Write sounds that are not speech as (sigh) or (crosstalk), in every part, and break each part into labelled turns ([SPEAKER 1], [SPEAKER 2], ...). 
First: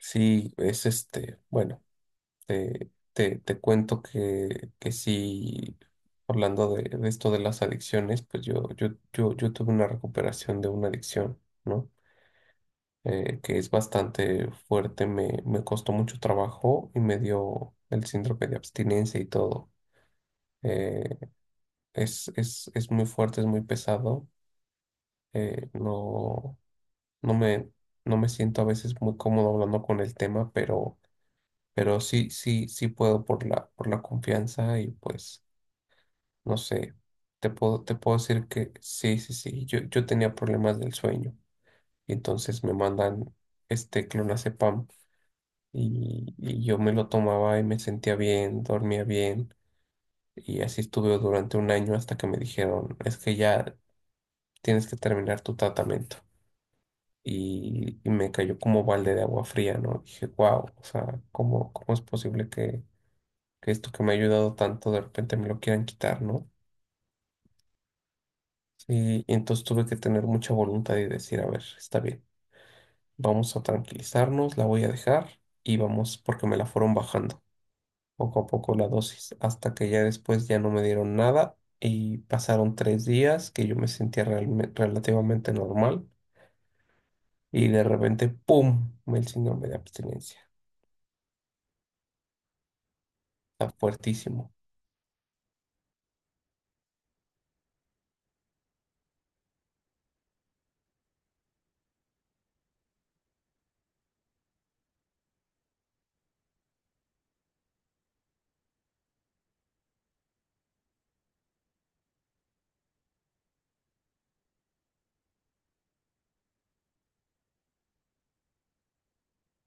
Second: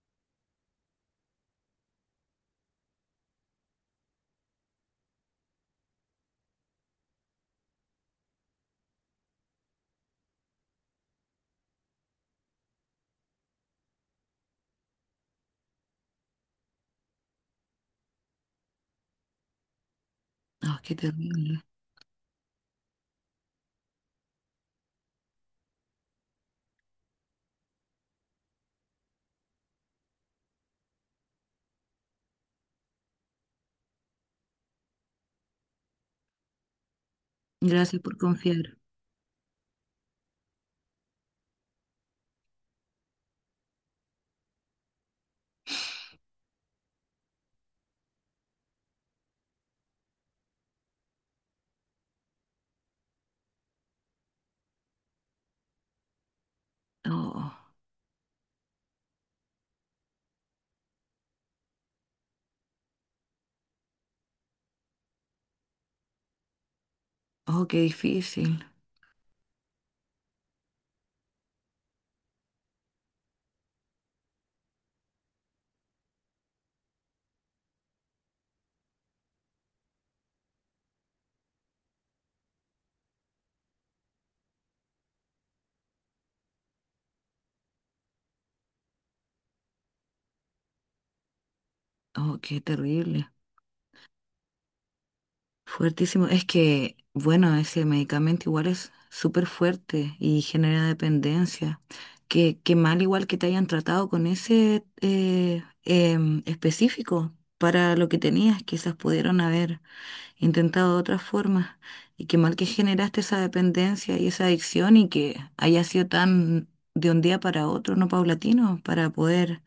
[SPEAKER 1] Sí, es bueno, te cuento que sí, hablando de esto de las adicciones, pues yo tuve una recuperación de una adicción, ¿no? Que es bastante fuerte, me costó mucho trabajo y me dio el síndrome de abstinencia y todo.
[SPEAKER 2] Oh, qué
[SPEAKER 1] Eh,
[SPEAKER 2] terrible.
[SPEAKER 1] es muy fuerte, es muy pesado. No, no me, no me siento a veces muy cómodo hablando con el tema, pero sí puedo por por la confianza y pues, no sé, te
[SPEAKER 2] Gracias
[SPEAKER 1] puedo
[SPEAKER 2] por
[SPEAKER 1] decir que
[SPEAKER 2] confiar.
[SPEAKER 1] yo tenía problemas del sueño, y entonces me mandan este clonazepam, y yo me lo tomaba y me sentía bien, dormía bien, y así estuve durante un año hasta que me dijeron, es que ya tienes que terminar tu tratamiento.
[SPEAKER 2] Oh,
[SPEAKER 1] Y me cayó como balde de agua fría, ¿no? Dije, wow, o sea, cómo es posible que esto que me ha ayudado tanto de repente me lo quieran quitar? ¿No?
[SPEAKER 2] oh, qué difícil.
[SPEAKER 1] Y entonces tuve que tener mucha voluntad y decir, a ver, está bien, vamos a tranquilizarnos, la voy a dejar y vamos, porque me la fueron bajando poco a poco la dosis, hasta que ya después ya no me dieron nada y pasaron 3 días que yo me sentía relativamente normal y de repente, ¡pum!, el síndrome de abstinencia.
[SPEAKER 2] Oh, qué terrible.
[SPEAKER 1] Está fuertísimo.
[SPEAKER 2] Fuertísimo. Es que, bueno, ese medicamento igual es súper fuerte y genera dependencia. Qué mal igual que te hayan tratado con ese específico para lo que tenías. Quizás pudieron haber he intentado de otras formas. Y qué mal que generaste esa dependencia y esa adicción y que haya sido tan de un día para otro, no paulatino, para poder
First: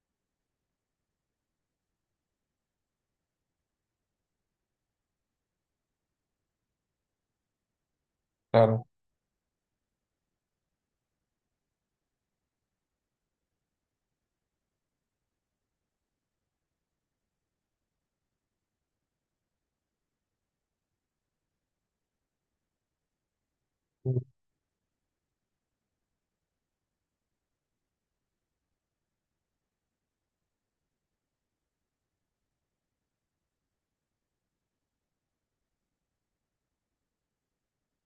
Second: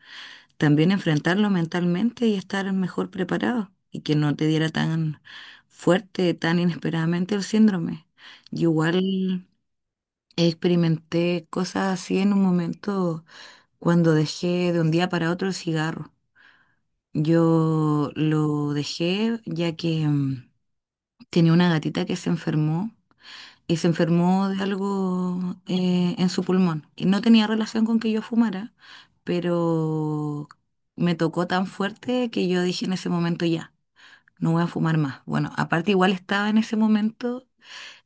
[SPEAKER 2] también enfrentarlo mentalmente y estar mejor preparado y que no te diera tan fuerte, tan inesperadamente el síndrome. Yo
[SPEAKER 1] Claro.
[SPEAKER 2] igual experimenté cosas así en un momento cuando dejé de un día para otro el cigarro. Yo lo dejé ya que tenía una gatita que se enfermó y se enfermó de algo en su pulmón. Y no tenía relación con que yo fumara, pero me tocó tan fuerte que yo dije en ese momento ya, no voy a fumar más. Bueno, aparte igual estaba en ese momento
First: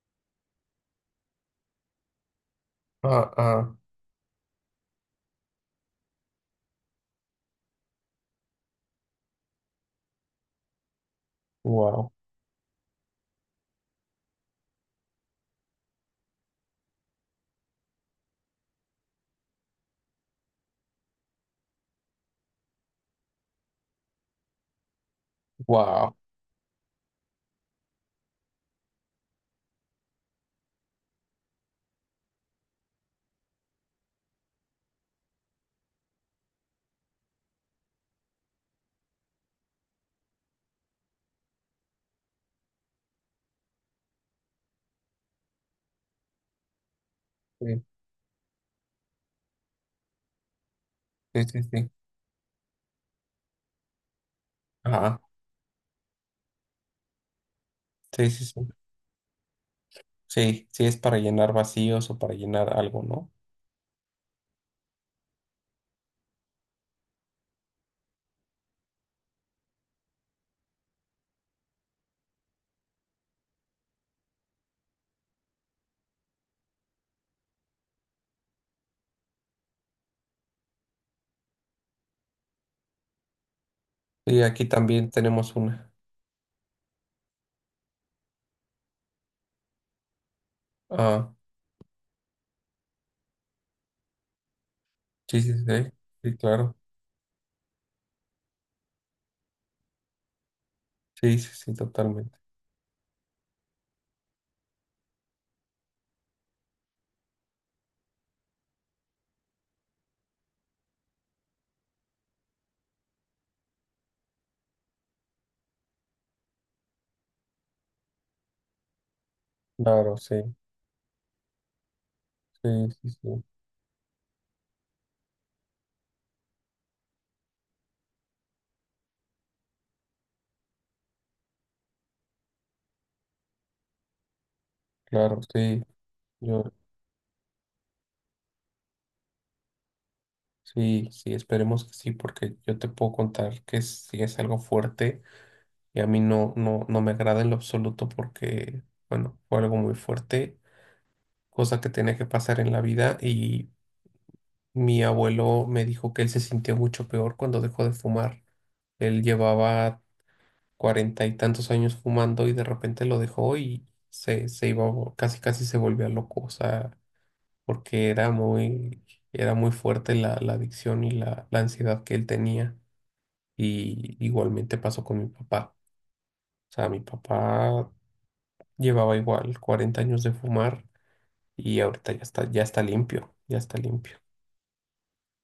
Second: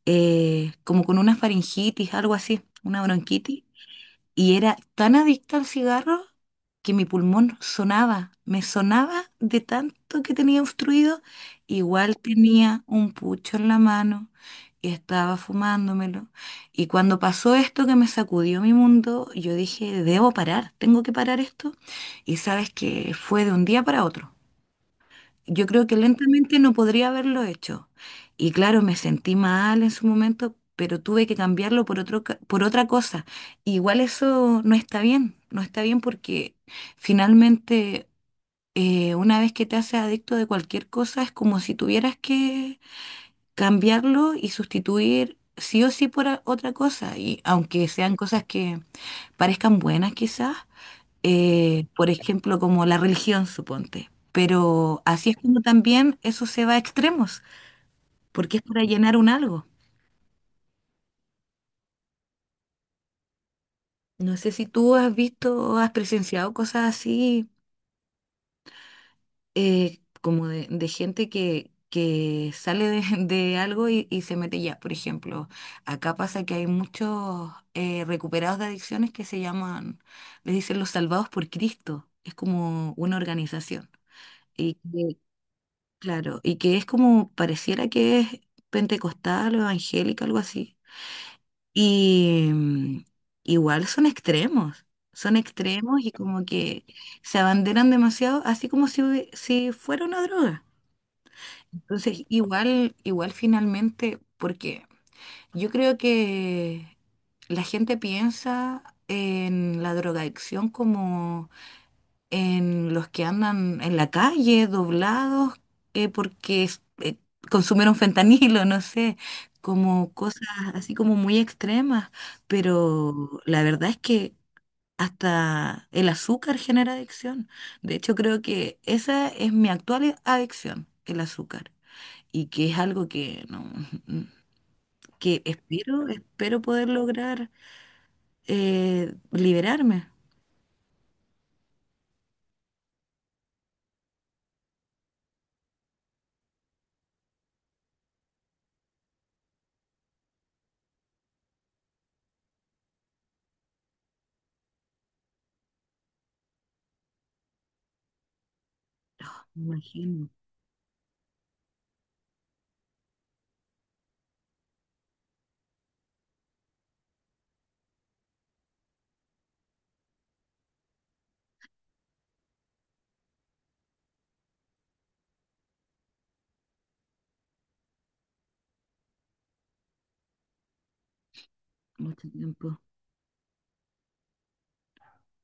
[SPEAKER 2] como con una faringitis, algo así, una
[SPEAKER 1] Ah,
[SPEAKER 2] bronquitis.
[SPEAKER 1] ah,
[SPEAKER 2] Y era tan adicta al cigarro que mi pulmón sonaba, me sonaba de tanto que tenía obstruido.
[SPEAKER 1] wow,
[SPEAKER 2] Igual tenía un pucho en la mano y estaba fumándomelo. Y cuando pasó esto que me sacudió mi mundo, yo dije, debo parar, tengo que parar esto. Y sabes que fue de un día para otro. Yo creo que
[SPEAKER 1] wow.
[SPEAKER 2] lentamente no podría haberlo hecho. Y claro, me sentí mal en su momento, pero tuve que cambiarlo por otro, por otra cosa. Igual eso no está bien, no está bien porque finalmente una vez que te haces adicto de cualquier cosa es como si tuvieras que cambiarlo y sustituir sí o sí por otra cosa. Y
[SPEAKER 1] Sí,
[SPEAKER 2] aunque sean cosas que parezcan buenas quizás,
[SPEAKER 1] sí, sí, sí.
[SPEAKER 2] por ejemplo, como la religión, suponte. Pero
[SPEAKER 1] Ah,
[SPEAKER 2] así es como también eso se va a extremos,
[SPEAKER 1] sí, sí,
[SPEAKER 2] porque
[SPEAKER 1] sí.
[SPEAKER 2] es para llenar un algo.
[SPEAKER 1] Sí, sí es para llenar vacíos o para llenar algo, ¿no?
[SPEAKER 2] No sé si tú has visto, has presenciado cosas así, como de gente que sale de, (laughs) de algo y se mete ya. Por ejemplo, acá pasa que hay muchos recuperados de adicciones que se llaman, les dicen los salvados por Cristo. Es como una organización.
[SPEAKER 1] Y aquí
[SPEAKER 2] Y
[SPEAKER 1] también
[SPEAKER 2] que
[SPEAKER 1] tenemos una.
[SPEAKER 2] claro, y que es como, pareciera que es pentecostal o evangélica, algo así.
[SPEAKER 1] Ah,
[SPEAKER 2] Y igual son
[SPEAKER 1] sí, sí, sí, sí,
[SPEAKER 2] extremos y
[SPEAKER 1] sí,
[SPEAKER 2] como
[SPEAKER 1] claro.
[SPEAKER 2] que se abanderan demasiado, así como si, si fuera una droga.
[SPEAKER 1] Sí, sí, sí,
[SPEAKER 2] Entonces,
[SPEAKER 1] totalmente.
[SPEAKER 2] igual finalmente, porque yo creo que la gente piensa en la drogadicción como en los que andan en la calle doblados porque consumieron (laughs) fentanilo, no sé, como
[SPEAKER 1] Claro, sí,
[SPEAKER 2] cosas así como muy extremas,
[SPEAKER 1] sí, sí,
[SPEAKER 2] pero
[SPEAKER 1] sí,
[SPEAKER 2] la verdad es que hasta el azúcar genera adicción. De hecho, creo que esa es mi actual adicción, el azúcar, y que es algo que no, (laughs)
[SPEAKER 1] claro,
[SPEAKER 2] que
[SPEAKER 1] sí.
[SPEAKER 2] espero, espero
[SPEAKER 1] Yo,
[SPEAKER 2] poder lograr liberarme.
[SPEAKER 1] sí, sí, esperemos que sí, porque yo te puedo contar que sí es algo fuerte. Y a mí no me agrada en lo absoluto porque, bueno, fue algo muy fuerte, cosa que tenía que pasar en la vida. Mi abuelo me dijo que él se sintió mucho peor cuando dejó de fumar. Él llevaba
[SPEAKER 2] Imagino,
[SPEAKER 1] 40 y tantos años fumando y de repente lo dejó y se iba, casi casi se volvía loco, o sea, porque era muy fuerte la adicción y la ansiedad que él tenía. Y igualmente pasó con mi papá. O sea, mi papá llevaba igual 40 años de fumar y ahorita
[SPEAKER 2] mucho
[SPEAKER 1] ya
[SPEAKER 2] tiempo.
[SPEAKER 1] está limpio, ya está limpio.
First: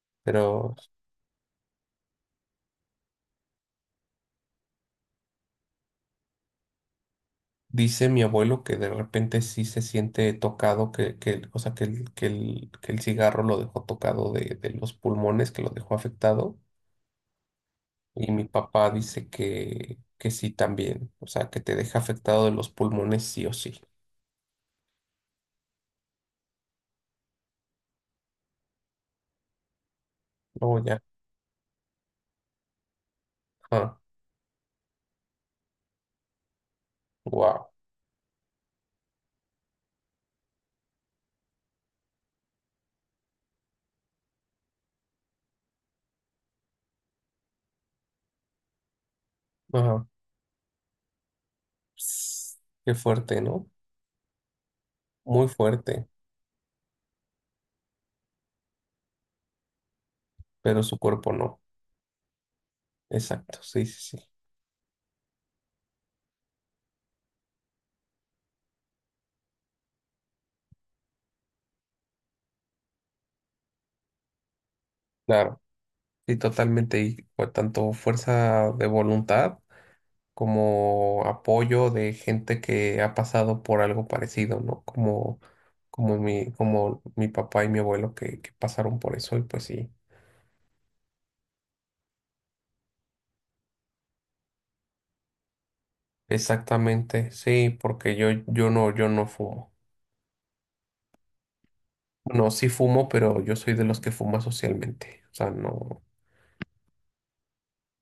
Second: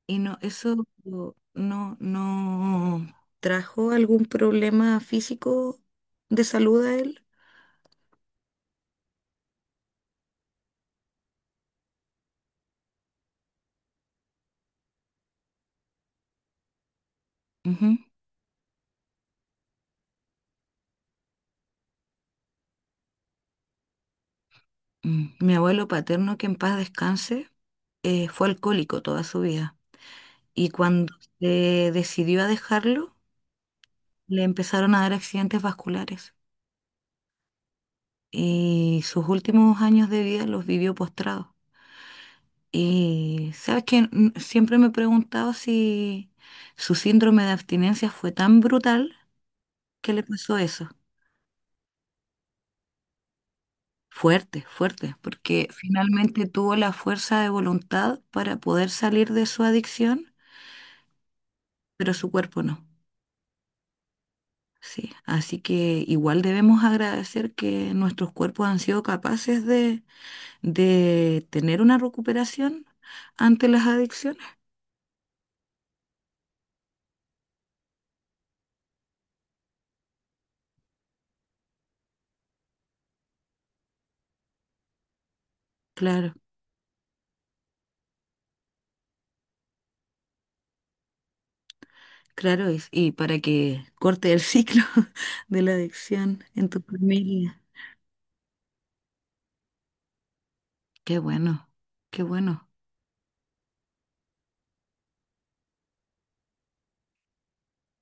[SPEAKER 2] Y no,
[SPEAKER 1] Pero
[SPEAKER 2] eso no trajo algún problema físico de salud a él.
[SPEAKER 1] dice mi abuelo que de repente sí se siente tocado, o sea, que el cigarro lo dejó tocado de los pulmones, que lo dejó afectado.
[SPEAKER 2] Ujú.
[SPEAKER 1] Y mi papá dice que sí también, o sea, que te deja afectado de los pulmones sí o sí.
[SPEAKER 2] Mm. Mi abuelo paterno, que en paz descanse, fue alcohólico toda su vida. Y
[SPEAKER 1] Oh, ya.
[SPEAKER 2] cuando se decidió a dejarlo,
[SPEAKER 1] Ah,
[SPEAKER 2] le empezaron a dar accidentes vasculares.
[SPEAKER 1] wow.
[SPEAKER 2] Y sus últimos años de vida los vivió postrado. Y sabes que siempre me he preguntado si su síndrome de abstinencia fue tan brutal
[SPEAKER 1] Ajá.
[SPEAKER 2] que le pasó eso.
[SPEAKER 1] Ps, qué fuerte, ¿no?
[SPEAKER 2] Fuerte, fuerte,
[SPEAKER 1] Muy
[SPEAKER 2] porque
[SPEAKER 1] fuerte,
[SPEAKER 2] finalmente tuvo la fuerza de voluntad para poder salir de su adicción,
[SPEAKER 1] pero su cuerpo no.
[SPEAKER 2] pero su cuerpo no.
[SPEAKER 1] Exacto, sí, sí, sí.
[SPEAKER 2] Sí, así que igual debemos agradecer que nuestros cuerpos han sido capaces de tener una recuperación ante las adicciones.
[SPEAKER 1] Claro, sí, totalmente. Y por tanto, fuerza de voluntad, como apoyo de gente que ha pasado por algo parecido, ¿no? Como, como
[SPEAKER 2] Claro,
[SPEAKER 1] mi, como mi papá y mi abuelo que pasaron por eso, y pues sí,
[SPEAKER 2] claro, y para que corte el ciclo (laughs) de la adicción en tu
[SPEAKER 1] exactamente,
[SPEAKER 2] familia.
[SPEAKER 1] sí, porque yo no fumo.
[SPEAKER 2] Qué bueno, qué
[SPEAKER 1] No, sí
[SPEAKER 2] bueno.
[SPEAKER 1] fumo, pero yo soy de los que fuma socialmente. O sea, no,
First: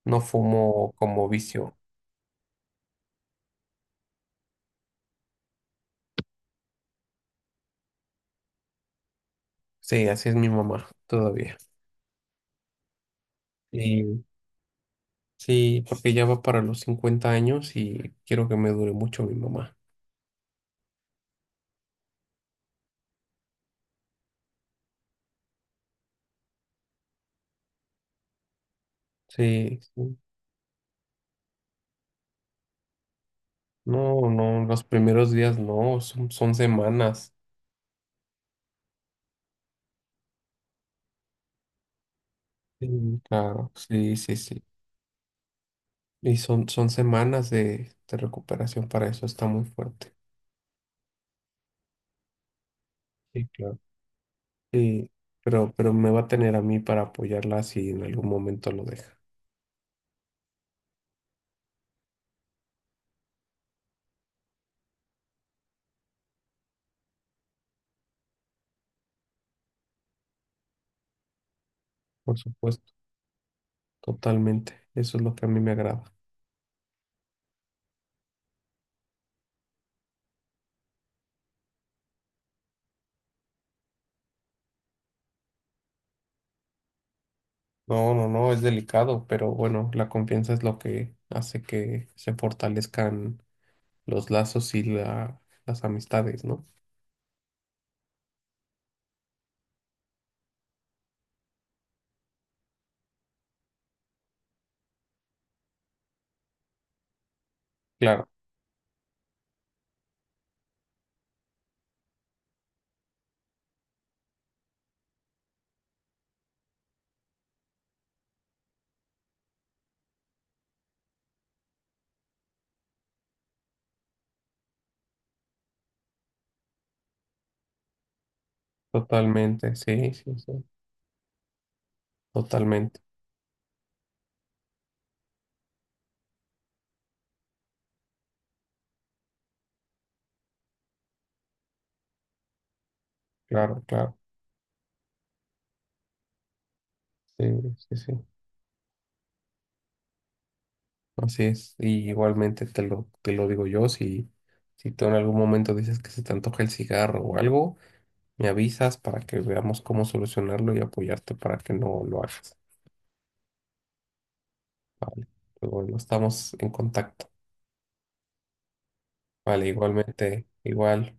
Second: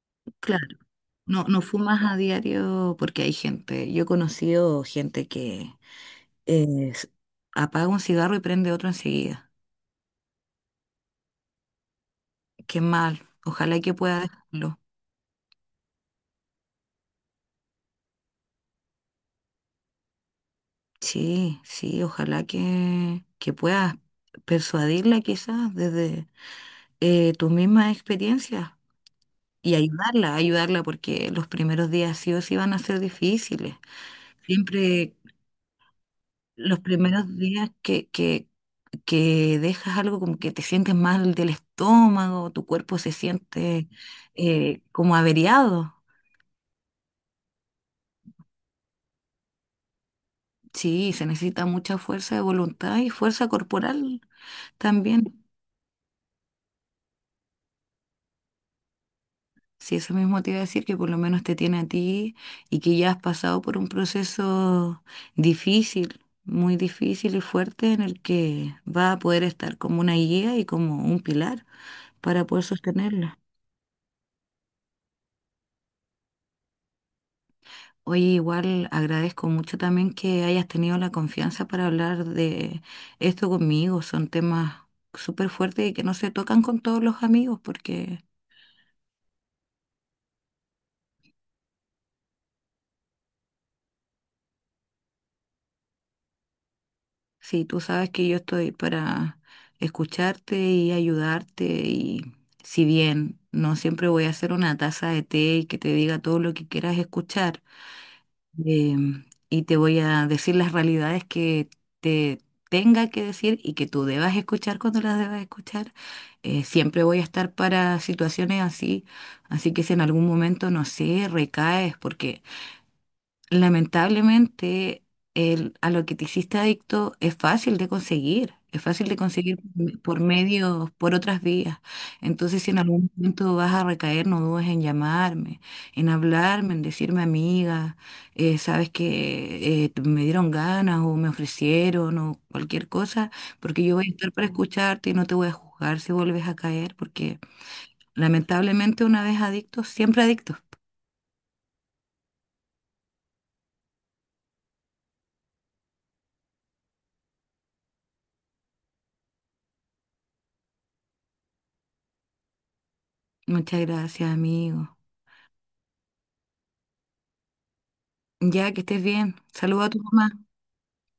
[SPEAKER 1] no
[SPEAKER 2] Claro.
[SPEAKER 1] fumo como
[SPEAKER 2] No, no
[SPEAKER 1] vicio.
[SPEAKER 2] fumas a diario porque hay gente. Yo he conocido gente que eh, s- apaga un cigarro y prende otro enseguida.
[SPEAKER 1] Sí, así es mi mamá todavía.
[SPEAKER 2] Qué mal. Ojalá que
[SPEAKER 1] Y
[SPEAKER 2] pueda dejarlo.
[SPEAKER 1] sí, porque ya va para los 50 años y quiero que me dure mucho mi mamá.
[SPEAKER 2] Sí, sí, ojalá que puedas persuadirla quizás desde tus mismas experiencias y
[SPEAKER 1] Sí, sí.
[SPEAKER 2] ayudarla, ayudarla porque los primeros días sí o sí van a ser difíciles.
[SPEAKER 1] No, no, los
[SPEAKER 2] Siempre
[SPEAKER 1] primeros días no, son
[SPEAKER 2] los
[SPEAKER 1] semanas.
[SPEAKER 2] primeros días que dejas algo como que te sientes mal del estómago, tu cuerpo se
[SPEAKER 1] Sí. Claro,
[SPEAKER 2] siente
[SPEAKER 1] sí, sí, sí.
[SPEAKER 2] como averiado.
[SPEAKER 1] Y son semanas de recuperación para eso, está muy fuerte.
[SPEAKER 2] Sí, se necesita mucha fuerza de voluntad y
[SPEAKER 1] Sí,
[SPEAKER 2] fuerza
[SPEAKER 1] claro.
[SPEAKER 2] corporal
[SPEAKER 1] Sí,
[SPEAKER 2] también.
[SPEAKER 1] pero me va a tener a mí para apoyarla si en algún momento lo deja.
[SPEAKER 2] Sí, eso mismo te iba a decir, que por lo menos te tiene a ti y que ya has pasado por un proceso difícil, muy difícil y fuerte en el que va a poder estar como una guía y como un pilar
[SPEAKER 1] Por
[SPEAKER 2] para poder
[SPEAKER 1] supuesto,
[SPEAKER 2] sostenerla.
[SPEAKER 1] totalmente. Eso es lo que a mí me agrada.
[SPEAKER 2] Oye, igual agradezco mucho también que hayas tenido la confianza para hablar de esto conmigo. Son temas súper fuertes y que no se tocan con todos los amigos,
[SPEAKER 1] No,
[SPEAKER 2] porque
[SPEAKER 1] no, no, es delicado, pero bueno, la confianza es lo que hace que se fortalezcan los lazos y las amistades, ¿no?
[SPEAKER 2] sí, tú sabes que yo estoy para escucharte y ayudarte y si bien no siempre voy a hacer una taza de té y que te diga todo lo que quieras escuchar,
[SPEAKER 1] Claro,
[SPEAKER 2] Y te voy a decir las realidades que te tenga que decir y que tú debas escuchar cuando las debas escuchar. Siempre voy a estar para situaciones así, así que si en algún momento, no sé, recaes, porque lamentablemente, el, a lo que te hiciste adicto es fácil de conseguir, es fácil de conseguir
[SPEAKER 1] totalmente, sí,
[SPEAKER 2] por
[SPEAKER 1] sí, sí.
[SPEAKER 2] medios, por otras vías. Entonces, si en
[SPEAKER 1] Totalmente,
[SPEAKER 2] algún momento vas a recaer, no dudes en llamarme, en hablarme, en decirme, amiga, sabes que me dieron ganas o me ofrecieron o cualquier cosa,
[SPEAKER 1] claro,
[SPEAKER 2] porque yo voy a
[SPEAKER 1] claro,
[SPEAKER 2] estar para escucharte y no te voy a juzgar si vuelves a caer, porque
[SPEAKER 1] sí, sí, sí,
[SPEAKER 2] lamentablemente una vez adicto, siempre adicto.
[SPEAKER 1] así es. Y igualmente te lo digo yo, si tú en algún momento dices que se te antoja el cigarro o algo, me avisas para que veamos cómo solucionarlo y apoyarte para que no lo hagas.
[SPEAKER 2] Muchas gracias, amigo.
[SPEAKER 1] Vale, pero bueno, estamos en contacto.
[SPEAKER 2] Ya, que estés bien.
[SPEAKER 1] Vale,
[SPEAKER 2] Saluda a tu mamá.
[SPEAKER 1] igualmente, igual.